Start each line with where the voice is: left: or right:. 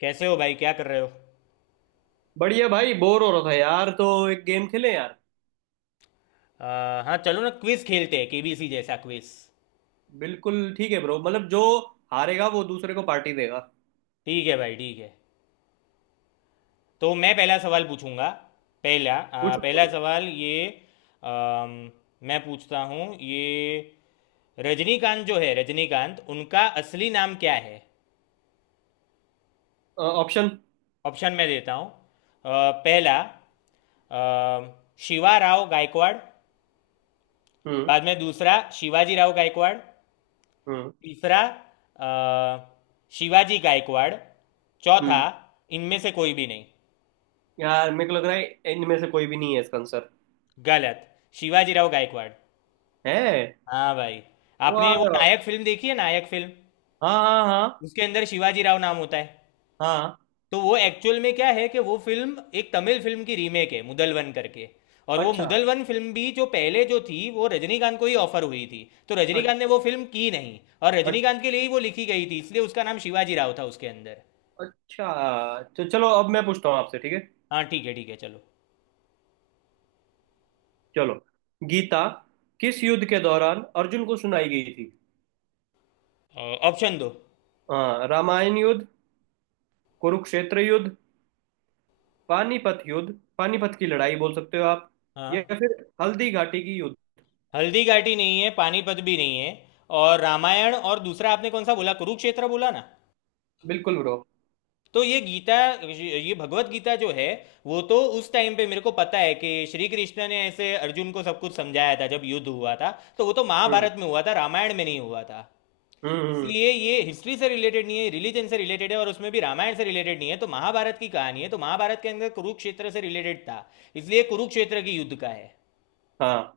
left: कैसे हो भाई, क्या कर रहे हो?
right: बढ़िया भाई। बोर हो रहा था यार, तो एक गेम खेलें यार।
left: हाँ चलो ना, क्विज खेलते हैं, केबीसी जैसा क्विज।
right: बिल्कुल ठीक है ब्रो। मतलब जो हारेगा वो दूसरे को पार्टी देगा।
left: ठीक है भाई, ठीक है। तो मैं पहला सवाल पूछूंगा।
right: पूछो।
left: पहला सवाल ये। अम, मैं पूछता हूँ ये। रजनीकांत जो है, रजनीकांत, उनका असली नाम क्या है?
right: ऑप्शन।
left: ऑप्शन मैं देता हूँ। पहला अ,, शिवा राव गायकवाड़।
right: हम्म।
left: बाद में दूसरा, शिवाजी राव गायकवाड़।
right: हम्म।
left: तीसरा, अ, शिवाजी गायकवाड़। चौथा,
right: हम्म।
left: इनमें से कोई भी नहीं।
right: यार मेरे को लग रहा है इनमें से कोई भी नहीं है इसका आंसर।
left: गलत। शिवाजी राव गायकवाड़।
right: है।
left: हाँ भाई। आपने वो
right: वाह।
left: नायक फिल्म देखी है, नायक फिल्म?
right: हाँ, हाँ, हाँ।
left: उसके अंदर शिवाजी राव नाम होता है।
right: हाँ।
left: तो वो एक्चुअल में क्या है कि वो फिल्म एक तमिल फिल्म की रीमेक है, मुदलवन करके। और वो
right: अच्छा।
left: मुदलवन फिल्म भी जो पहले जो थी वो रजनीकांत को ही ऑफर हुई थी। तो
right: अच-
left: रजनीकांत ने वो फिल्म की नहीं, और
right: अच-
left: रजनीकांत के लिए ही वो लिखी गई थी, इसलिए उसका नाम शिवाजी राव था उसके अंदर।
right: अच्छा, तो चलो अब मैं पूछता हूँ आपसे, ठीक है?
left: हाँ ठीक है चलो।
right: चलो। गीता किस युद्ध के दौरान अर्जुन को सुनाई गई थी?
left: ऑप्शन दो।
right: हाँ, रामायण युद्ध, कुरुक्षेत्र युद्ध, पानीपत युद्ध। पानीपत की लड़ाई बोल सकते हो आप, या
left: हाँ।
right: फिर हल्दी घाटी की युद्ध।
left: हल्दी घाटी नहीं है, पानीपत भी नहीं है। और रामायण, और दूसरा आपने कौन सा बोला, कुरुक्षेत्र बोला ना?
right: बिल्कुल ब्रो।
left: तो ये गीता, ये भगवत गीता जो है, वो तो उस टाइम पे मेरे को पता है कि श्री कृष्ण ने ऐसे अर्जुन को सब कुछ समझाया था जब युद्ध हुआ था। तो वो तो
right: हम्म।
left: महाभारत में हुआ था, रामायण में नहीं हुआ था।
right: हम्म। हम्म।
left: इसलिए ये हिस्ट्री से रिलेटेड नहीं है, रिलीजन से रिलेटेड है, और उसमें भी रामायण से रिलेटेड नहीं है, तो महाभारत की कहानी है, तो महाभारत के अंदर कुरुक्षेत्र से रिलेटेड था। इसलिए कुरुक्षेत्र की युद्ध का है।
right: हाँ,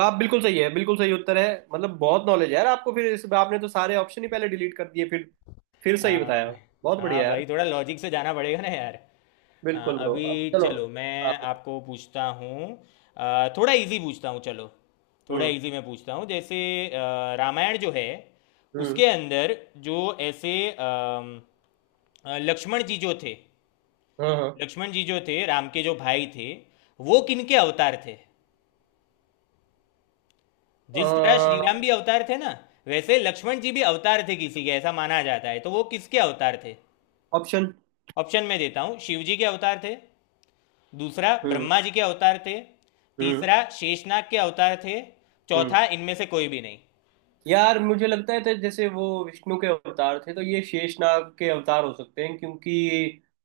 right: आप बिल्कुल सही है, बिल्कुल सही उत्तर है। मतलब बहुत नॉलेज है यार आपको। फिर इस आपने तो सारे ऑप्शन ही पहले डिलीट कर दिए, फिर सही
left: हाँ।
right: बताया। बहुत
left: हाँ
right: बढ़िया यार।
left: भाई, थोड़ा लॉजिक से जाना पड़ेगा ना यार। हाँ,
right: बिल्कुल ब्रो,
left: अभी
right: अब चलो।
left: चलो मैं
right: आप।
left: आपको पूछता हूँ। थोड़ा इजी पूछता हूँ चलो। थोड़ा
right: हम्म।
left: इजी मैं पूछता हूँ, जैसे रामायण जो है,
right: हम्म।
left: उसके अंदर, जो ऐसे अम, लक्ष्मण जी जो थे,
right: हाँ।
left: लक्ष्मण जी जो थे, राम के जो भाई थे, वो किनके अवतार थे? जिस तरह श्री राम
right: हाँ।
left: भी अवतार थे ना, वैसे लक्ष्मण जी भी अवतार थे किसी के, ऐसा माना जाता है। तो वो किसके अवतार थे?
right: ऑप्शन।
left: ऑप्शन में देता हूं। शिव जी के अवतार थे। दूसरा,
right: हम्म।
left: ब्रह्मा जी के अवतार थे।
right: हम्म।
left: तीसरा, शेषनाग के अवतार थे।
right: हम्म।
left: चौथा, इनमें से कोई भी नहीं।
right: यार मुझे लगता है, तो जैसे वो विष्णु के अवतार थे तो ये शेषनाग के अवतार हो सकते हैं, क्योंकि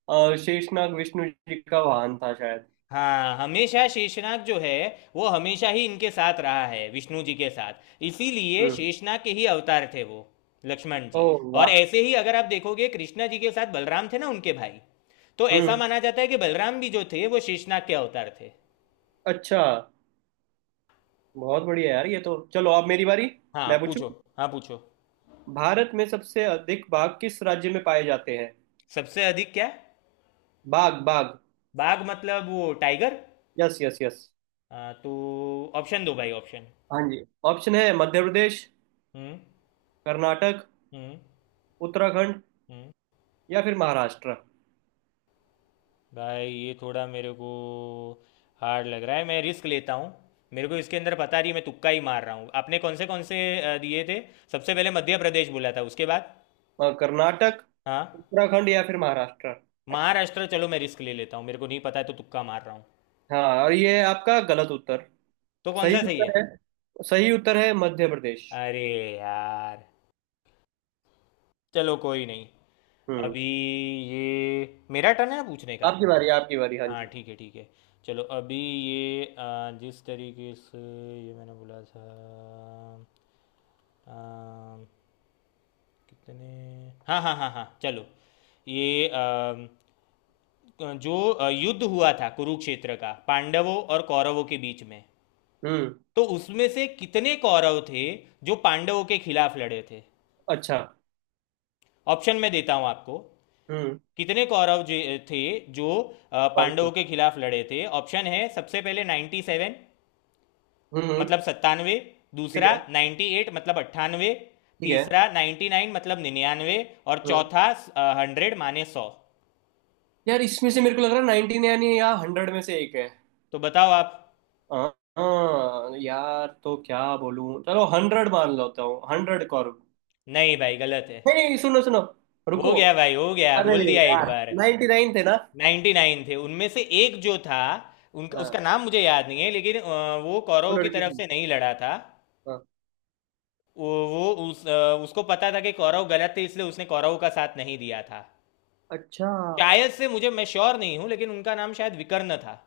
right: शेषनाग विष्णु जी का वाहन था शायद।
left: हाँ, हमेशा शेषनाग जो है, वो हमेशा ही इनके साथ रहा है, विष्णु जी के साथ, इसीलिए
right: हम्म।
left: शेषनाग के ही अवतार थे वो, लक्ष्मण जी।
right: ओह,
left: और
right: वाह।
left: ऐसे ही अगर आप देखोगे, कृष्णा जी के साथ बलराम थे ना, उनके भाई। तो ऐसा
right: हम्म।
left: माना जाता है कि बलराम भी जो थे वो शेषनाग के अवतार थे।
right: अच्छा। बहुत बढ़िया यार। ये तो चलो, अब मेरी बारी।
left: हाँ
right: मैं पूछूं।
left: पूछो। हाँ पूछो।
right: भारत में सबसे अधिक बाघ किस राज्य में पाए जाते हैं?
left: सबसे अधिक क्या?
right: बाघ, बाघ।
left: बाघ मतलब वो टाइगर?
right: Yes, yes, yes.
left: हाँ तो, ऑप्शन दो भाई, ऑप्शन।
right: हाँ जी। ऑप्शन है मध्य प्रदेश,
left: हम्म।
right: कर्नाटक,
left: हम्म।
right: उत्तराखंड,
left: हम्म।
right: या फिर महाराष्ट्र।
left: भाई ये थोड़ा मेरे को हार्ड लग रहा है, मैं रिस्क लेता हूँ। मेरे को इसके अंदर पता नहीं, मैं तुक्का ही मार रहा हूँ। आपने कौन से दिए थे? सबसे पहले मध्य प्रदेश बोला था, उसके बाद?
right: कर्नाटक,
left: हाँ।
right: उत्तराखंड या फिर महाराष्ट्र।
left: महाराष्ट्र, चलो मैं रिस्क ले लेता हूँ, मेरे को नहीं पता है तो तुक्का मार रहा हूँ।
right: हाँ, और ये है आपका गलत उत्तर।
left: तो कौन
right: सही
left: सा सही है?
right: उत्तर है। सही उत्तर है मध्य प्रदेश।
left: अरे यार, चलो कोई नहीं।
right: हम्म।
left: अभी ये मेरा टर्न है ना, पूछने का?
right: आपकी बारी, आपकी बारी। हाँ
left: हाँ
right: जी।
left: ठीक है ठीक है। चलो अभी ये जिस तरीके से ये मैंने बोला था, आ, कितने, हाँ हाँ हाँ हाँ चलो। ये जो युद्ध हुआ था कुरुक्षेत्र का, पांडवों और कौरवों के बीच में,
right: हम्म।
left: तो उसमें से कितने कौरव थे जो पांडवों के खिलाफ लड़े थे?
right: अच्छा।
left: ऑप्शन मैं देता हूँ आपको।
right: हम्म।
left: कितने कौरव थे जो
right: पाँच
left: पांडवों
right: सौ।
left: के खिलाफ लड़े थे? ऑप्शन है, सबसे पहले नाइन्टी सेवन
right: हम्म। हम्म।
left: मतलब सत्तानवे।
right: ठीक
left: दूसरा
right: है।
left: 98 मतलब अट्ठानवे।
right: ठीक है।
left: तीसरा 99 मतलब निन्यानवे। और
right: हम्म।
left: चौथा हंड्रेड माने सौ।
right: यार इसमें से मेरे को लग रहा है 19 यानी या 100 में से एक है।
left: तो बताओ आप।
right: हाँ। हाँ, यार तो क्या बोलूं? चलो 100 मान लेता हूँ, 100 कॉर्ब।
left: नहीं भाई, गलत है।
right: नहीं, नहीं, सुनो सुनो,
left: हो
right: रुको।
left: गया भाई हो गया,
right: अरे
left: बोल दिया एक
right: यार,
left: बार।
right: 99 थे ना?
left: 99 थे, उनमें से एक जो था, उनका
right: हाँ।
left: उसका नाम मुझे याद नहीं है, लेकिन वो
right: वो
left: कौरव की
right: लड़की।
left: तरफ से नहीं लड़ा था।
right: हाँ।
left: वो उस उसको पता था कि कौरव गलत थे, इसलिए उसने कौरव का साथ नहीं दिया था।
right: अच्छा।
left: शायद से मुझे, मैं श्योर नहीं हूँ, लेकिन उनका नाम शायद विकर्ण था।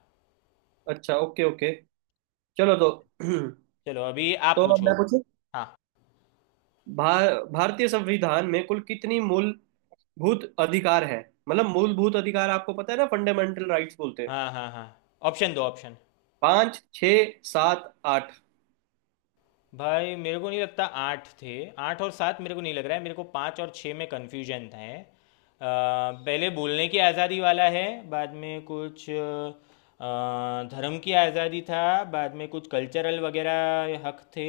right: अच्छा, ओके, ओके। चलो तो।
left: चलो अभी आप
right: तो अब
left: पूछो।
right: मैं पूछूं।
left: हाँ
right: भारतीय संविधान में कुल कितनी मूलभूत अधिकार है? मतलब मूलभूत अधिकार आपको पता है ना, फंडामेंटल राइट्स बोलते हैं।
left: हाँ हाँ हाँ। ऑप्शन दो, ऑप्शन।
right: पांच, छ, सात, आठ।
left: भाई मेरे को नहीं लगता आठ थे। आठ और सात मेरे को नहीं लग रहा है, मेरे को पाँच और छः में कन्फ्यूजन था है। पहले बोलने की आज़ादी वाला है, बाद में कुछ धर्म की आज़ादी था, बाद में कुछ कल्चरल वगैरह हक थे,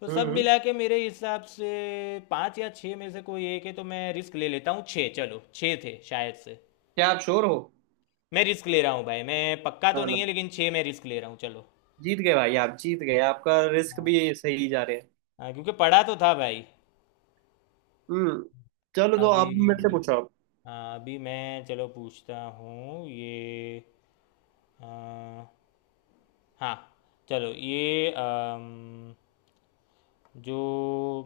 left: तो सब
right: हम्म।
left: मिला के मेरे हिसाब से पाँच या छः में से कोई एक है, तो मैं रिस्क ले लेता हूँ, छः चलो, छः थे शायद से।
right: क्या आप श्योर हो?
left: मैं रिस्क ले रहा हूँ भाई, मैं पक्का तो
right: चलो।
left: नहीं है लेकिन छः, मैं रिस्क ले रहा हूँ चलो।
right: जीत गए भाई, आप जीत गए। आपका रिस्क भी सही जा रहे हैं।
left: हाँ क्योंकि पढ़ा तो था भाई।
right: हम्म। चलो तो
left: अभी
right: आप भी मेरे से पूछो। आप।
left: मैं चलो पूछता हूँ ये। आ, हाँ चलो ये। जो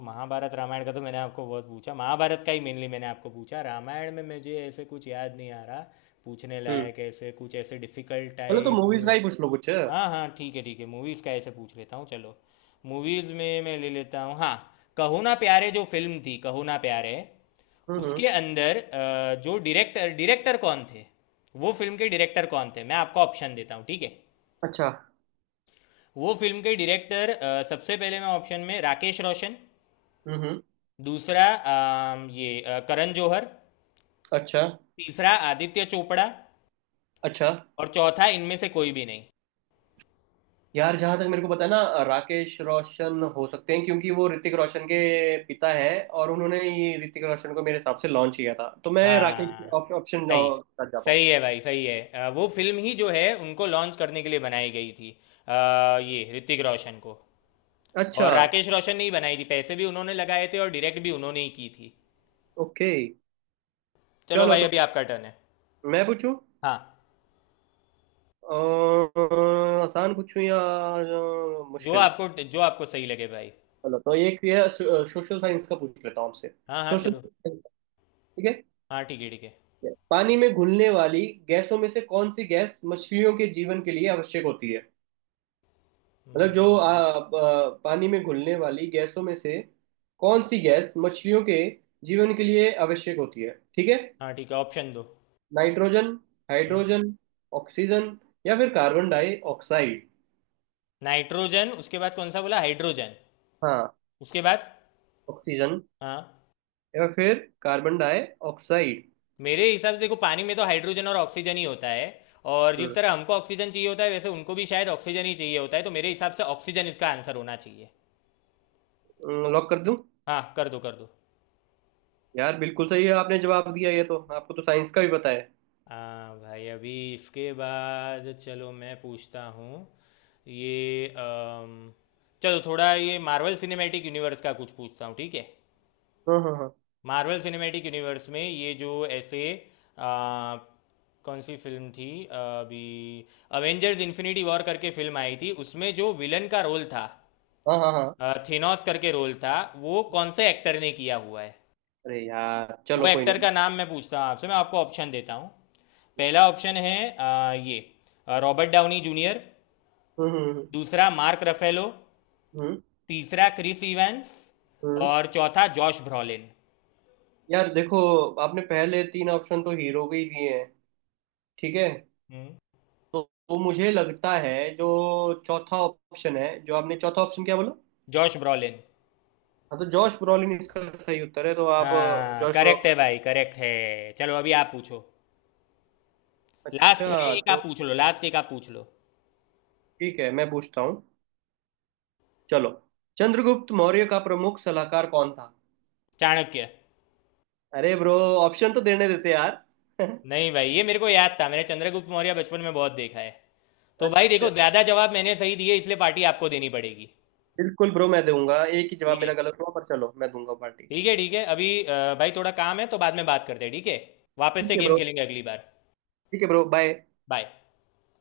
left: महाभारत रामायण का तो मैंने आपको बहुत पूछा, महाभारत का ही मेनली मैंने आपको पूछा, रामायण में मुझे ऐसे कुछ याद नहीं आ रहा पूछने
right: हम्म।
left: लायक, ऐसे कुछ ऐसे डिफिकल्ट
right: चलो तो
left: टाइप।
right: मूवीज का ही पूछ लो कुछ।
left: हाँ हाँ ठीक है ठीक है, मूवीज़ का ऐसे पूछ लेता हूँ चलो। मूवीज़ में मैं ले लेता हूँ, हाँ। कहो ना प्यारे जो फिल्म थी, कहो ना प्यारे,
right: हम्म। हम्म।
left: उसके अंदर जो डायरेक्टर डायरेक्टर कौन थे, वो फिल्म के डायरेक्टर कौन थे, मैं आपको ऑप्शन देता हूँ ठीक है।
right: अच्छा।
left: वो फिल्म के डायरेक्टर, सबसे पहले मैं ऑप्शन में राकेश रोशन।
right: हम्म। हम्म।
left: दूसरा, करण जौहर।
right: अच्छा।
left: तीसरा आदित्य चोपड़ा।
right: अच्छा।
left: और चौथा इनमें से कोई भी नहीं।
right: यार जहां तक मेरे को पता है ना, राकेश रोशन हो सकते हैं, क्योंकि वो ऋतिक रोशन के पिता है, और उन्होंने ही ऋतिक रोशन को मेरे हिसाब से लॉन्च किया था, तो मैं राकेश
left: हाँ,
right: ऑप्शन
left: सही।
right: कर जा पाऊँ।
left: सही है भाई, सही है, वो फिल्म ही जो है उनको लॉन्च करने के लिए बनाई गई थी, अ, ये ऋतिक रोशन को।
right: अच्छा,
left: और राकेश रोशन ने ही बनाई थी, पैसे भी उन्होंने लगाए थे और डायरेक्ट भी उन्होंने ही की थी।
right: ओके।
left: चलो
right: चलो
left: भाई, अभी
right: तो
left: आपका टर्न है।
right: मैं पूछूं।
left: हाँ।
right: आसान पूछूं या
left: जो
right: मुश्किल?
left: आपको, जो आपको सही लगे भाई।
right: चलो तो एक ये सोशल साइंस का पूछ लेता हूँ आपसे।
left: हाँ हाँ
right: सोशल
left: चलो।
right: साइंस। ठीक है।
left: हाँ ठीक है ठीक है।
right: पानी में घुलने वाली गैसों में से कौन सी गैस मछलियों के जीवन के लिए आवश्यक होती है? मतलब जो आ,
left: हम्म।
right: आ, पानी में घुलने वाली गैसों में से कौन सी गैस मछलियों के जीवन के लिए आवश्यक होती है। ठीक है।
left: हाँ ठीक है, ऑप्शन दो।
right: नाइट्रोजन,
left: हम्म।
right: हाइड्रोजन, ऑक्सीजन, या फिर कार्बन डाई ऑक्साइड।
left: नाइट्रोजन, उसके बाद कौन सा बोला, हाइड्रोजन?
right: हाँ।
left: उसके बाद?
right: ऑक्सीजन,
left: हाँ।
right: या फिर कार्बन डाई ऑक्साइड।
left: मेरे हिसाब से देखो, पानी में तो हाइड्रोजन और ऑक्सीजन ही होता है, और जिस तरह हमको ऑक्सीजन चाहिए होता है वैसे उनको भी शायद ऑक्सीजन ही चाहिए होता है, तो मेरे हिसाब से ऑक्सीजन इसका आंसर होना चाहिए।
right: हम्म, लॉक कर दूं?
left: हाँ कर दो कर दो।
right: यार बिल्कुल सही है, आपने जवाब दिया। ये तो आपको तो साइंस का भी पता है।
left: हाँ भाई, अभी इसके बाद चलो मैं पूछता हूँ ये। चलो, थोड़ा ये मार्वल सिनेमैटिक यूनिवर्स का कुछ पूछता हूँ, ठीक है।
right: हाँ, हाँ, हाँ।
left: मार्वल सिनेमैटिक यूनिवर्स में ये जो ऐसे अ, कौन सी फिल्म थी, अ, अभी अवेंजर्स इन्फिनिटी वॉर करके फिल्म आई थी, उसमें जो विलन का रोल था,
right: हाँ, हाँ, हाँ।
left: थेनोस करके रोल था, वो कौन से एक्टर ने किया हुआ है?
right: अरे यार,
left: वो
right: चलो कोई
left: एक्टर
right: नहीं।
left: का नाम मैं पूछता हूँ आपसे, मैं आपको ऑप्शन देता हूँ। पहला ऑप्शन है अ, ये रॉबर्ट डाउनी जूनियर।
right: हम्म। हम्म।
left: दूसरा मार्क रफेलो।
right: हम्म।
left: तीसरा क्रिस इवेंस।
right: हम्म।
left: और चौथा जॉश ब्रॉलिन।
right: यार देखो, आपने पहले तीन ऑप्शन तो हीरो के ही दिए हैं, ठीक है?
left: हम्म।
right: तो, तो मुझे लगता है जो चौथा ऑप्शन है। जो आपने चौथा ऑप्शन, क्या बोला?
left: Josh Brolin.
right: हाँ, तो जॉश ब्रॉलिन इसका सही उत्तर है, तो आप
left: हाँ
right: जॉश
left: करेक्ट है
right: ब्रॉलिन।
left: भाई करेक्ट है, चलो अभी आप पूछो। लास्ट है,
right: अच्छा
left: एक आप
right: तो
left: पूछ लो, लास्ट एक आप पूछ लो।
right: ठीक है, मैं पूछता हूँ। चलो। चंद्रगुप्त मौर्य का प्रमुख सलाहकार कौन था?
left: चाणक्य।
right: अरे ब्रो, ऑप्शन तो देने देते यार।
left: नहीं भाई, ये मेरे को याद था, मैंने चंद्रगुप्त मौर्य बचपन में बहुत देखा है। तो भाई
right: अच्छा,
left: देखो, ज्यादा जवाब मैंने सही दिए, इसलिए पार्टी आपको देनी पड़ेगी।
right: बिल्कुल ब्रो, मैं दूंगा। एक ही जवाब
left: ठीक है।
right: मेरा गलत हुआ, पर चलो मैं दूंगा पार्टी।
left: ठीक है ठीक है, अभी भाई थोड़ा काम है तो बाद में बात करते हैं, ठीक है? वापस
right: ठीक
left: से
right: है
left: गेम
right: ब्रो।
left: खेलेंगे अगली बार।
right: ठीक है ब्रो, बाय।
left: बाय।